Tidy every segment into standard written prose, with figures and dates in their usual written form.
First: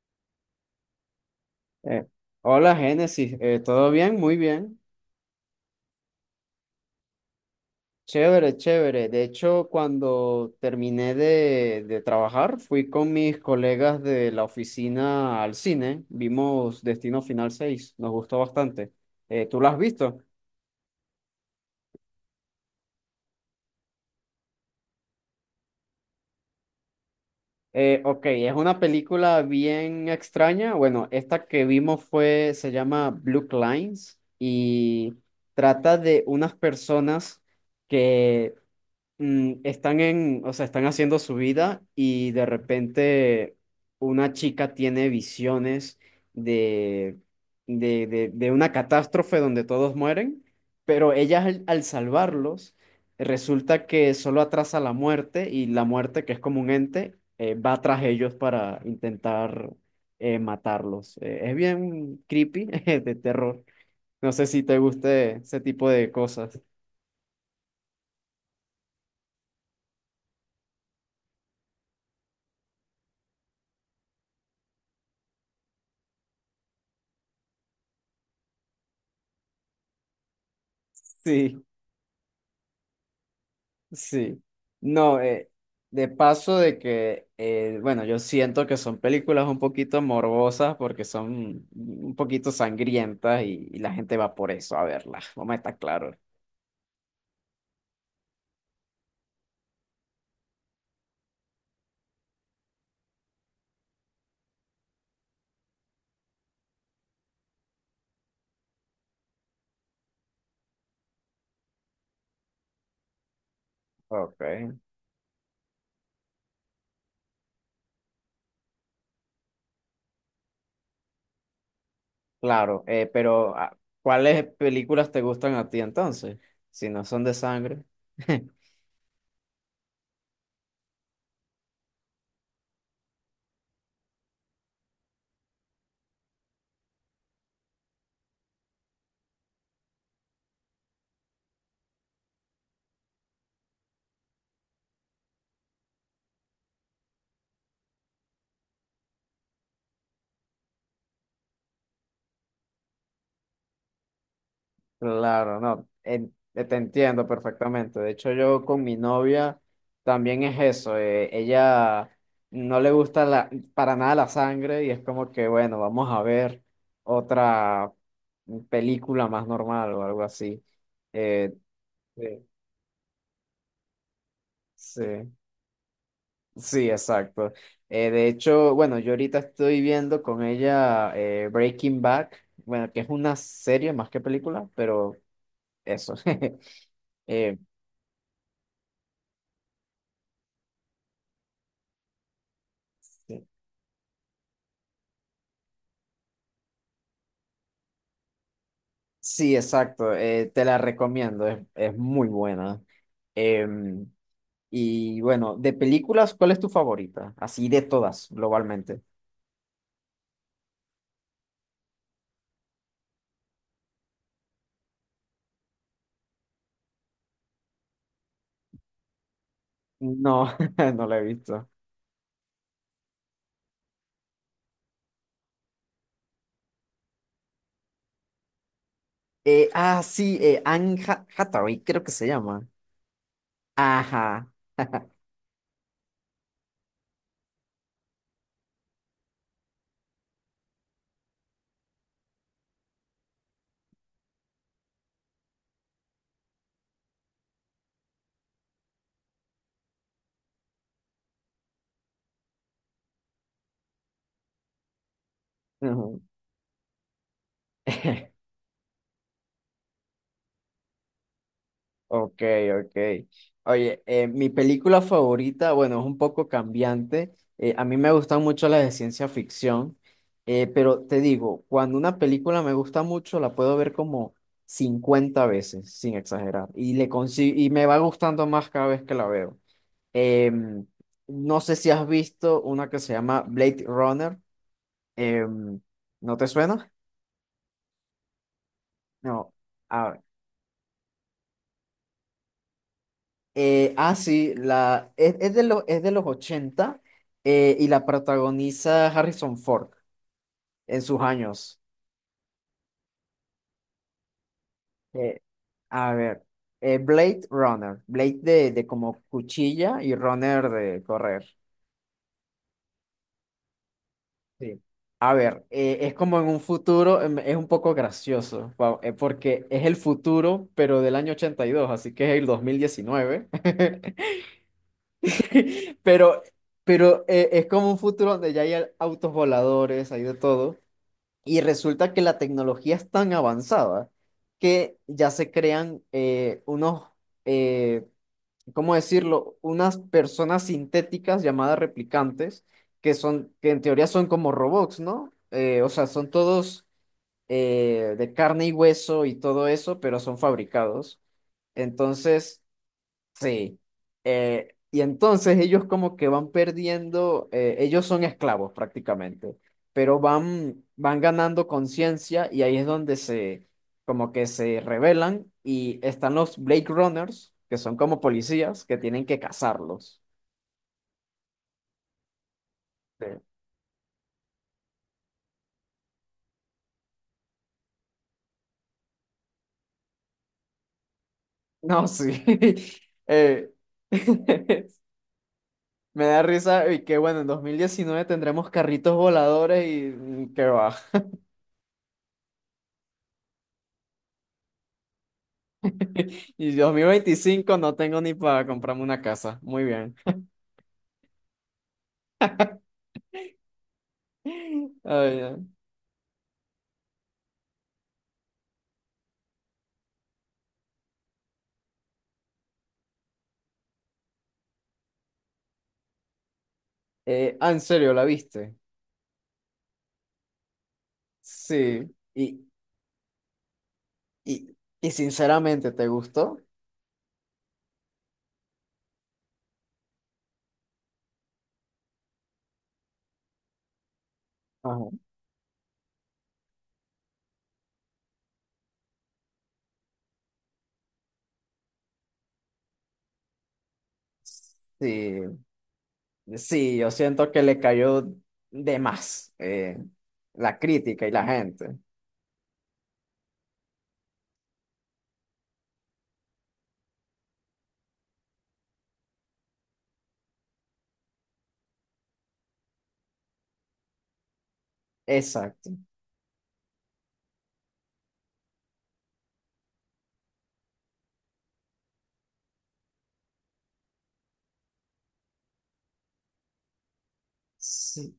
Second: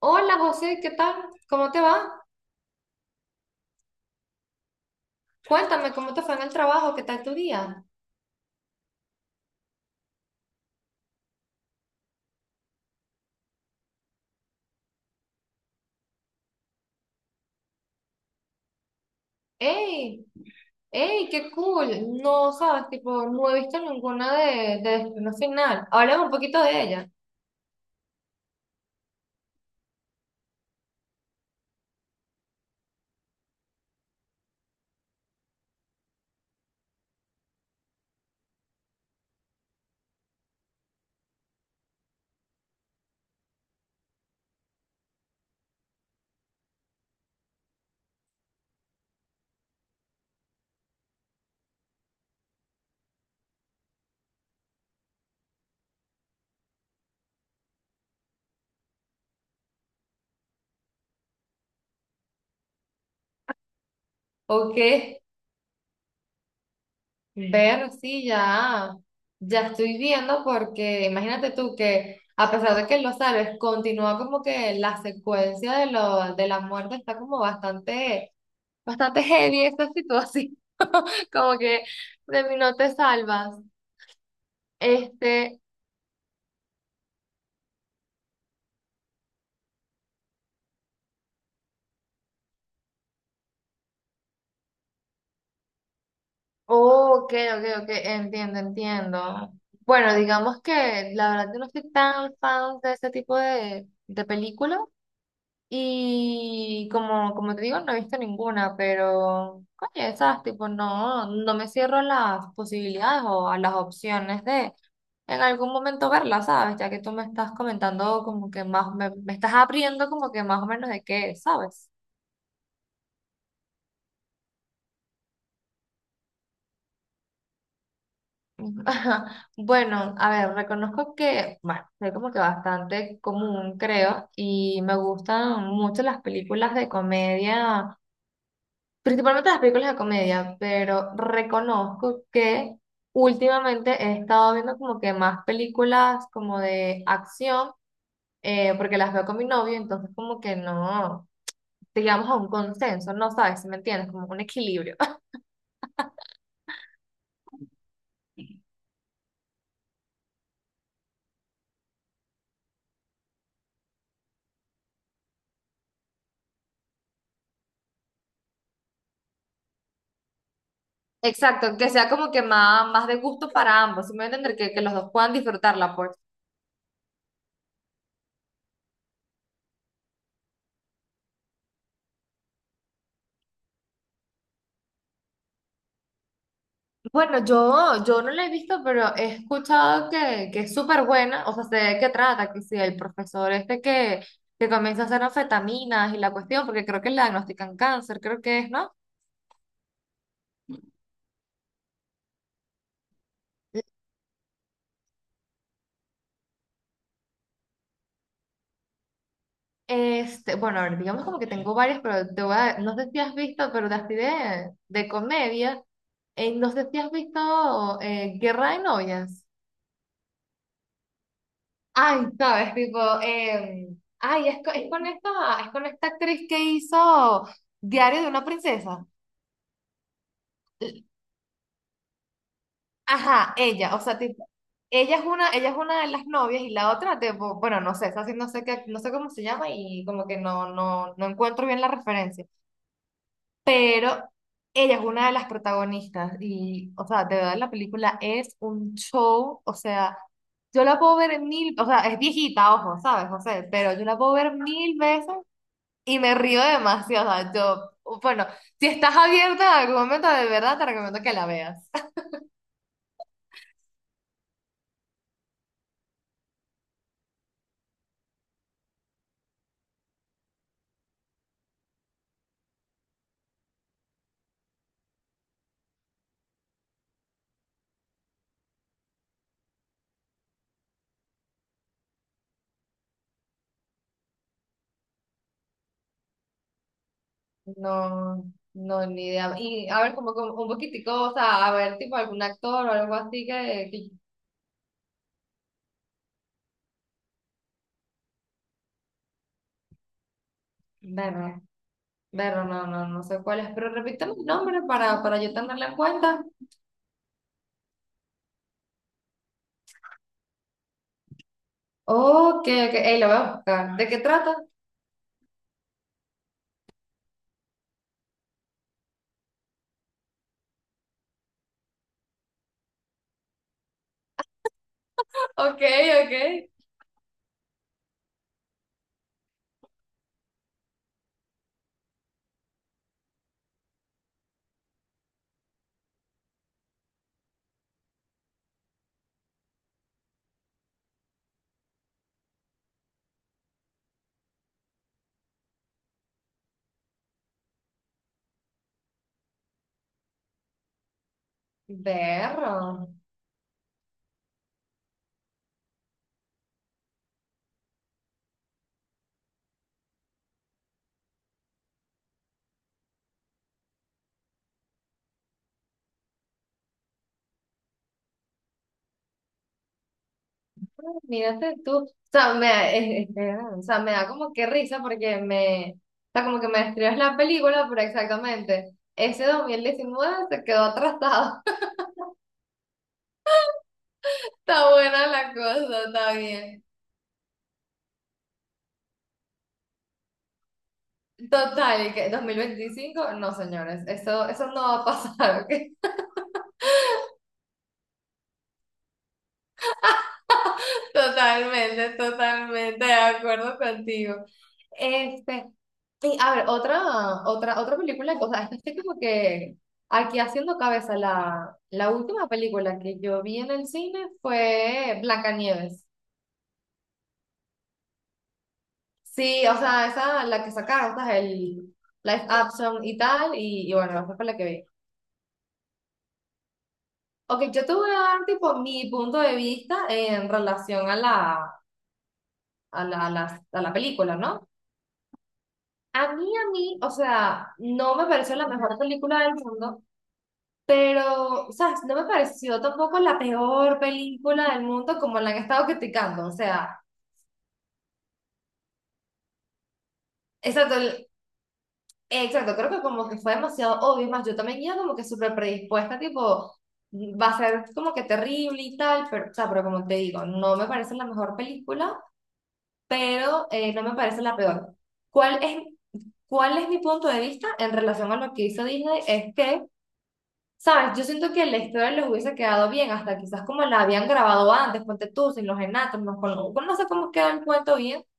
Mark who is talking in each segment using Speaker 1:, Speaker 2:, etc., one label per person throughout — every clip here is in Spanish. Speaker 1: Hola José, ¿qué tal? ¿Cómo te
Speaker 2: Eh,
Speaker 1: va?
Speaker 2: Hola Génesis, ¿todo bien? Muy bien.
Speaker 1: Cuéntame cómo te fue en el trabajo, ¿qué tal tu día?
Speaker 2: Chévere, chévere. De hecho, cuando terminé de trabajar, fui con mis colegas de la oficina al cine. Vimos Destino Final 6, nos gustó bastante. ¿Tú la has visto?
Speaker 1: ¡Ey! ¡Ey! ¡Qué cool! No sabes, tipo, no he visto ninguna de Destino Final. Háblame un poquito de ella.
Speaker 2: Ok, es una película bien extraña. Bueno, esta que vimos fue, se llama Blue Lines y trata de unas personas que están en, o sea, están haciendo su vida y de repente una chica tiene visiones de, de una catástrofe donde todos mueren, pero ella al salvarlos resulta que solo atrasa la muerte y la muerte, que es como un ente, va tras ellos para intentar matarlos. Es bien creepy, de terror. No sé si
Speaker 1: ¿O
Speaker 2: te
Speaker 1: qué?
Speaker 2: guste ese tipo de cosas.
Speaker 1: Ver, sí, ya estoy viendo porque imagínate tú que a pesar de que lo sabes, continúa como que la secuencia de, lo, de la muerte está como bastante heavy esta situación.
Speaker 2: Sí.
Speaker 1: Como que de mí no te salvas.
Speaker 2: Sí, no,
Speaker 1: Este.
Speaker 2: de paso de que, bueno, yo siento que son películas un poquito morbosas porque son un poquito sangrientas y la gente va por eso a verlas, vamos a estar claros.
Speaker 1: Ok, ok, ok, entiendo, entiendo. Bueno, digamos que la verdad yo no soy tan fan de ese tipo de películas y como, como te digo, no he visto ninguna, pero coño, esas tipo no, no me cierro a las posibilidades o a las
Speaker 2: Ok.
Speaker 1: opciones de en algún momento verlas, ¿sabes? Ya que tú me estás comentando como que más, me estás abriendo como que más o menos de qué, es, ¿sabes?
Speaker 2: Claro, pero ¿cuáles películas te gustan a ti entonces? Si no son de sangre.
Speaker 1: Ajá. Bueno, a ver, reconozco que, bueno, soy como que bastante común, creo, y me gustan mucho las películas de comedia, principalmente las películas de comedia, pero reconozco que últimamente he estado viendo como que más películas como de acción, porque las veo con mi novio, entonces como que no llegamos a un consenso, no sabes, si me entiendes, como un equilibrio.
Speaker 2: Claro, no, te entiendo perfectamente. De hecho, yo con mi novia también es eso. Ella no le gusta para nada la sangre y es como que, bueno, vamos a ver otra película más normal o algo así. Eh,
Speaker 1: Exacto, que sea
Speaker 2: Sí.
Speaker 1: como que más, más de gusto para ambos, si me voy a entender que los
Speaker 2: Sí,
Speaker 1: dos puedan disfrutarla, pues.
Speaker 2: sí, exacto. De hecho, bueno, yo ahorita estoy viendo con ella Breaking Bad, bueno, que es una serie más que película, pero eso.
Speaker 1: Bueno,
Speaker 2: Eh,
Speaker 1: yo no la he visto, pero he escuchado que es súper buena, o sea, sé de qué trata, que si el
Speaker 2: sí.
Speaker 1: profesor este que comienza a hacer anfetaminas y la cuestión, porque creo que le diagnostican cáncer, creo que es, ¿no?
Speaker 2: Sí, exacto. Te la recomiendo. Es muy buena. Em, y bueno, de películas, ¿cuál es tu favorita? Así de todas, globalmente.
Speaker 1: Este, bueno, a ver, digamos como que tengo varias, pero te voy a, no sé si has visto, pero de así de comedia, no sé si has visto Guerra de Novias.
Speaker 2: No, no la he visto.
Speaker 1: Ay, sabes, tipo, ay, es, co- es con esta actriz que hizo Diario de una princesa.
Speaker 2: Sí, Anne Hathaway, creo que se llama.
Speaker 1: Ajá, ella, o sea, tipo,
Speaker 2: Ajá.
Speaker 1: ella es una de las novias y la otra, tipo, bueno, no sé, esa sí no sé qué, no sé cómo se llama y como que no, no, no encuentro bien la referencia, pero ella es una de las protagonistas y, o sea, de verdad la película es un show, o sea, yo la puedo ver mil, o sea, es viejita, ojo, ¿sabes, José? Pero yo la puedo ver mil veces y
Speaker 2: Ujú.
Speaker 1: me río demasiado, o sea, yo, bueno, si estás abierta en algún momento, de verdad te recomiendo que la veas.
Speaker 2: Ok, ok. Oye, mi película favorita, bueno, es un poco cambiante. A mí me gustan mucho las de ciencia ficción, pero te digo, cuando una película me gusta mucho, la puedo ver como 50 veces, sin exagerar, y me va gustando más cada vez que la veo. Em, no sé si has visto una que se llama Blade Runner. Em, ¿No te suena?
Speaker 1: No, no, ni
Speaker 2: No.
Speaker 1: idea. Y a ver,
Speaker 2: Ah,
Speaker 1: como, como un poquitico, o sea, a ver, tipo algún actor o algo así que
Speaker 2: Sí, es de los 80, y la protagoniza Harrison Ford en sus
Speaker 1: verlo,
Speaker 2: años.
Speaker 1: verlo, no, no, no sé cuál es, pero repítame el nombre
Speaker 2: Eh,
Speaker 1: para yo tenerlo en
Speaker 2: a
Speaker 1: cuenta.
Speaker 2: ver, Blade Runner, Blade de como cuchilla y Runner de correr.
Speaker 1: Ok, ok, ey, lo voy a buscar. ¿De qué trata?
Speaker 2: Sí. A ver, es como en un futuro, es un poco gracioso. Wow, porque es el futuro, pero del año 82, así que es el 2019.
Speaker 1: Ok, ok.
Speaker 2: Pero, pero es como un futuro donde ya hay autos voladores, hay de todo. Y resulta que la tecnología es tan avanzada que ya se crean eh, ¿cómo decirlo? Unas personas sintéticas llamadas replicantes, que son, que en teoría son como robots, ¿no? O sea, son todos de carne y hueso y todo eso, pero son fabricados. Entonces.
Speaker 1: Berro.
Speaker 2: Sí. Y entonces ellos como que van perdiendo. Ellos son esclavos prácticamente, pero van ganando conciencia y ahí es donde como que se rebelan y están los Blade Runners, que son como policías que tienen que cazarlos.
Speaker 1: Mírate tú. O sea, me, da-
Speaker 2: Sí.
Speaker 1: es- o sea, me da como que risa porque me, o sea, como que me describes la película, pero exactamente, ese 2019 se quedó atrasado.
Speaker 2: No, sí. Eh,
Speaker 1: Está buena la cosa,
Speaker 2: me
Speaker 1: está
Speaker 2: da
Speaker 1: bien.
Speaker 2: risa y que bueno, en 2019 tendremos carritos voladores y que va.
Speaker 1: Total, ¿y que 25 no señores, eso no va a pasar, ¿ok?
Speaker 2: Y 2025 no tengo ni para comprarme una casa. Muy bien.
Speaker 1: Totalmente, totalmente de acuerdo contigo.
Speaker 2: Ay, ay.
Speaker 1: Este, y a ver, otra película, o sea, es que estoy como que aquí haciendo cabeza, la última película que yo vi en el cine fue Blancanieves.
Speaker 2: ¿En serio la viste?
Speaker 1: Sí, o sea, esa, la que sacaron, esa es el
Speaker 2: Sí.
Speaker 1: live
Speaker 2: Y,
Speaker 1: action y tal, y bueno, esa fue la que
Speaker 2: y,
Speaker 1: vi.
Speaker 2: y sinceramente, ¿te gustó?
Speaker 1: Ok, yo te voy a dar tipo mi punto de vista en relación a la película, ¿no?
Speaker 2: Ajá.
Speaker 1: A mí, o sea, no me pareció la mejor película del mundo, pero, ¿sabes? No me pareció tampoco la peor película del mundo como la han
Speaker 2: Sí,
Speaker 1: estado criticando, o
Speaker 2: sí,
Speaker 1: sea,
Speaker 2: yo siento que le cayó de más la
Speaker 1: exacto,
Speaker 2: crítica
Speaker 1: el-
Speaker 2: y la gente.
Speaker 1: exacto, creo que como que fue demasiado obvio, es más, yo también iba como que súper predispuesta, tipo, va a ser como que terrible y tal, pero, o sea, pero como te digo, no me parece la mejor película, pero no me parece la peor. ¿Cuál es,
Speaker 2: Exacto.
Speaker 1: cuál es mi punto de vista en relación a lo que hizo Disney? Es que, ¿sabes? Yo siento que la historia les hubiese quedado bien, hasta quizás como la habían grabado antes, ponte tú, sin los enanos, no, con- no sé cómo queda el cuento bien.
Speaker 2: Sí,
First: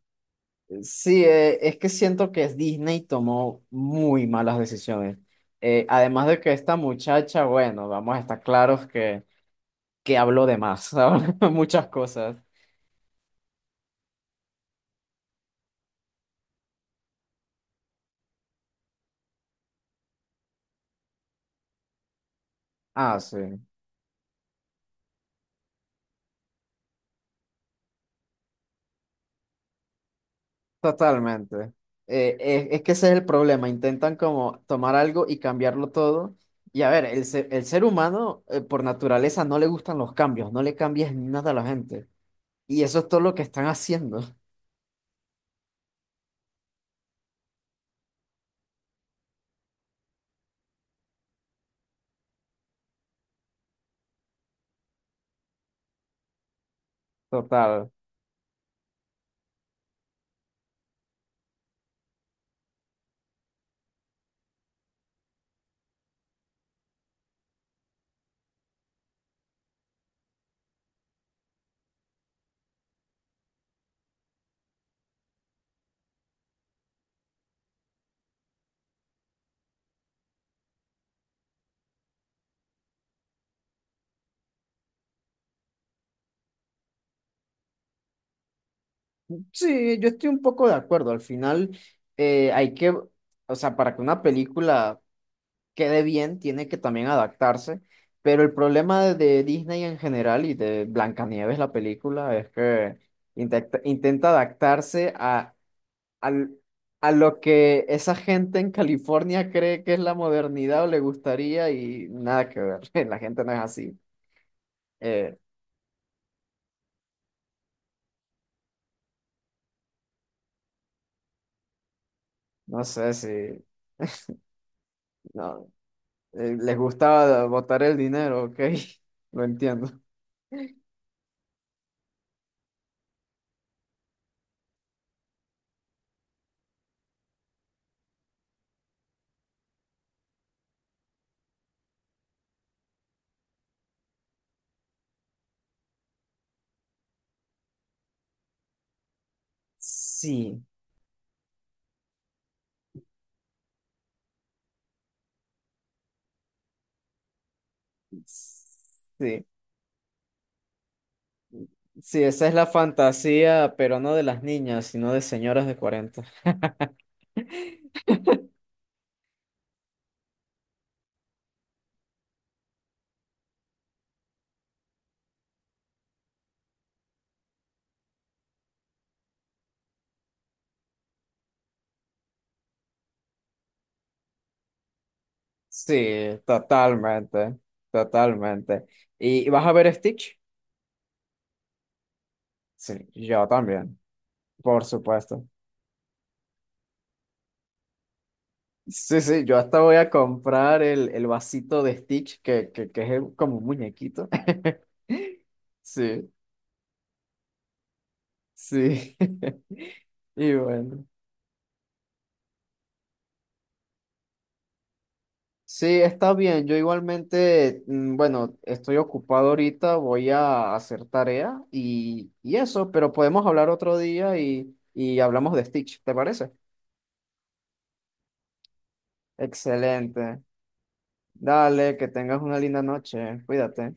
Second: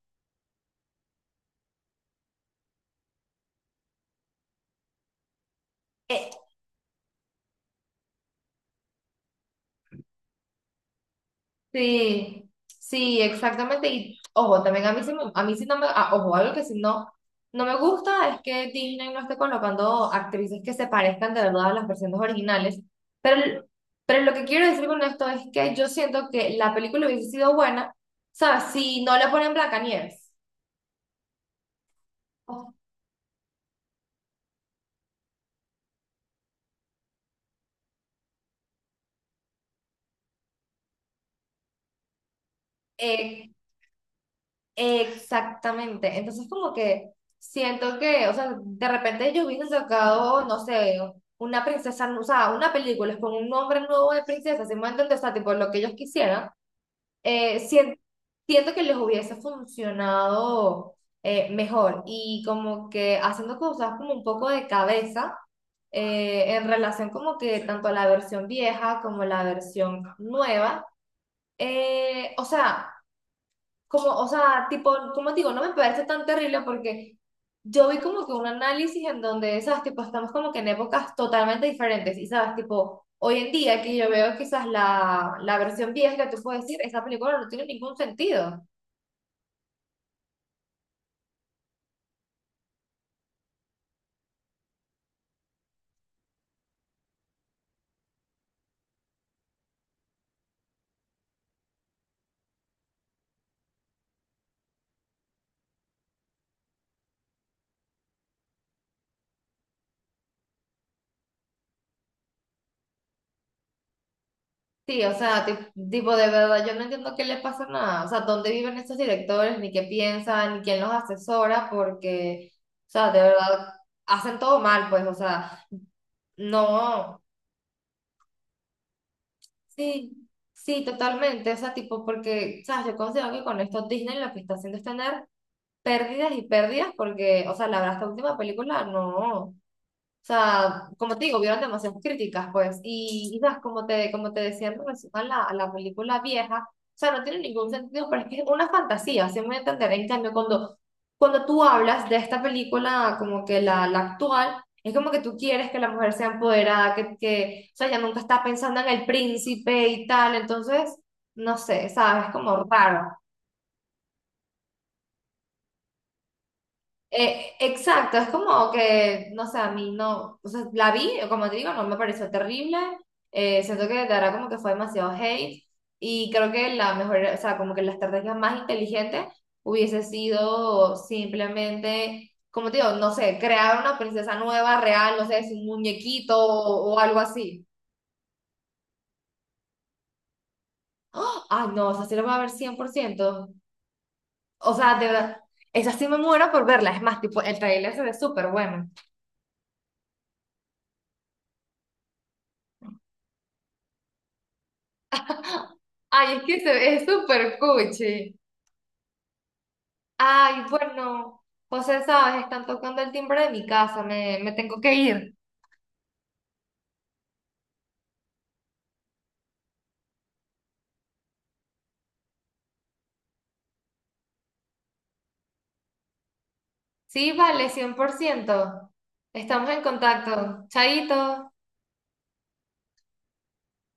Speaker 2: sí, es que siento que Disney tomó muy malas decisiones. Además
Speaker 1: Eh,
Speaker 2: de que esta muchacha, bueno, vamos a estar claros que habló de más, ¿sabes? Muchas cosas.
Speaker 1: Sí, sí, exactamente. Y ojo, también a mí sí, me- a mí sí no me, ah, ojo, algo que sí no, no me gusta es que Disney no esté colocando actrices que se parezcan de verdad a las versiones originales.
Speaker 2: Ah, sí,
Speaker 1: Pero, pero lo que quiero decir con esto es que yo siento que la película hubiese sido buena, ¿sabes? Si no le ponen Blancanieves.
Speaker 2: totalmente. Es que ese es el problema, intentan como tomar algo y cambiarlo todo. Y a ver, el ser humano, por naturaleza no le gustan los cambios, no le cambies nada a la gente. Y eso es todo lo que están haciendo.
Speaker 1: Exactamente. Entonces, como que siento que, o sea, de repente ellos hubiesen sacado, no sé, una princesa, o sea, una película con un nombre nuevo de princesa, si me entiendes, o sea, tipo lo que ellos quisieran,
Speaker 2: Total.
Speaker 1: sien- siento que les hubiese funcionado mejor. Y como que haciendo cosas como un poco de cabeza, en relación como que tanto a la versión vieja como la versión nueva. O sea, como, o sea, tipo, como digo, no me parece tan terrible porque yo vi como que un análisis en donde, sabes, tipo, estamos como que en épocas totalmente diferentes y, sabes, tipo, hoy en día que yo veo quizás la versión vieja, tú puedes decir, esa película no tiene ningún sentido.
Speaker 2: Sí, yo estoy un poco de acuerdo. Al final, hay que, o sea, para que una película quede bien, tiene que también adaptarse. Pero el problema de Disney en general y de Blancanieves, la película, es que intenta adaptarse al- a lo que esa gente en California cree que es la modernidad o le gustaría y nada que ver. La gente no es así.
Speaker 1: Sí, o
Speaker 2: Eh,
Speaker 1: sea, ti- tipo, de verdad, yo no entiendo qué le pasa nada, o sea, dónde viven estos directores, ni qué piensan, ni quién los asesora, porque,
Speaker 2: no
Speaker 1: o sea,
Speaker 2: sé
Speaker 1: de
Speaker 2: si
Speaker 1: verdad, hacen todo mal, pues, o sea,
Speaker 2: no, les
Speaker 1: no.
Speaker 2: gusta botar el dinero, ok. Lo entiendo.
Speaker 1: Sí, sí, totalmente. O sea, tipo, porque, ¿sabes? Yo considero que con esto Disney lo que está haciendo es tener pérdidas y pérdidas, porque, o sea, la verdad, esta última película no. O sea, como te digo, vieron demasiadas críticas, pues, y sabes, como te decía en relación a la película vieja, o sea, no tiene ningún sentido, pero es que es una fantasía, así me voy a entender. En cambio,
Speaker 2: Sí,
Speaker 1: cuando tú hablas de esta película, como que la actual, es como que tú quieres que la mujer sea empoderada, que, o sea, ella nunca está pensando en el
Speaker 2: sí.
Speaker 1: príncipe y tal, entonces, no sé,
Speaker 2: Sí,
Speaker 1: sabes, es
Speaker 2: esa es
Speaker 1: como
Speaker 2: la
Speaker 1: raro.
Speaker 2: fantasía, pero no de las niñas, sino de señoras de 40.
Speaker 1: Exacto, es como que, no sé, a mí no, o sea, la vi, como te digo, no me pareció terrible, siento que de verdad como que fue demasiado hate y creo que la mejor, o sea, como que la estrategia más inteligente hubiese sido simplemente, como te digo, no sé, crear una princesa nueva, real, no sé, es un muñequito
Speaker 2: Sí,
Speaker 1: o algo
Speaker 2: totalmente,
Speaker 1: así.
Speaker 2: totalmente. ¿Y vas a ver Stitch?
Speaker 1: ¡Ah! Ay, no, esa sí la voy a ver cien por
Speaker 2: Sí, yo
Speaker 1: ciento
Speaker 2: también,
Speaker 1: o
Speaker 2: por
Speaker 1: sea, de verdad,
Speaker 2: supuesto.
Speaker 1: esa sí me muero por verla, es más, tipo, el trailer se ve súper bueno.
Speaker 2: Sí, sí, yo hasta voy a comprar el vasito de Stitch, que es como un muñequito. Sí,
Speaker 1: Ay, es que se- es súper cuchi.
Speaker 2: sí. Y
Speaker 1: Ay,
Speaker 2: bueno.
Speaker 1: bueno, José, sabes, están tocando el timbre de mi casa, me tengo que ir.
Speaker 2: Sí, está bien. Yo igualmente, bueno, estoy ocupado ahorita, voy a hacer tarea y eso, pero podemos hablar otro día y hablamos de Stitch, ¿te parece?
Speaker 1: Sí, vale, 100%. Estamos en
Speaker 2: Excelente.
Speaker 1: contacto. Chaito.
Speaker 2: Dale, que tengas una linda noche. Cuídate.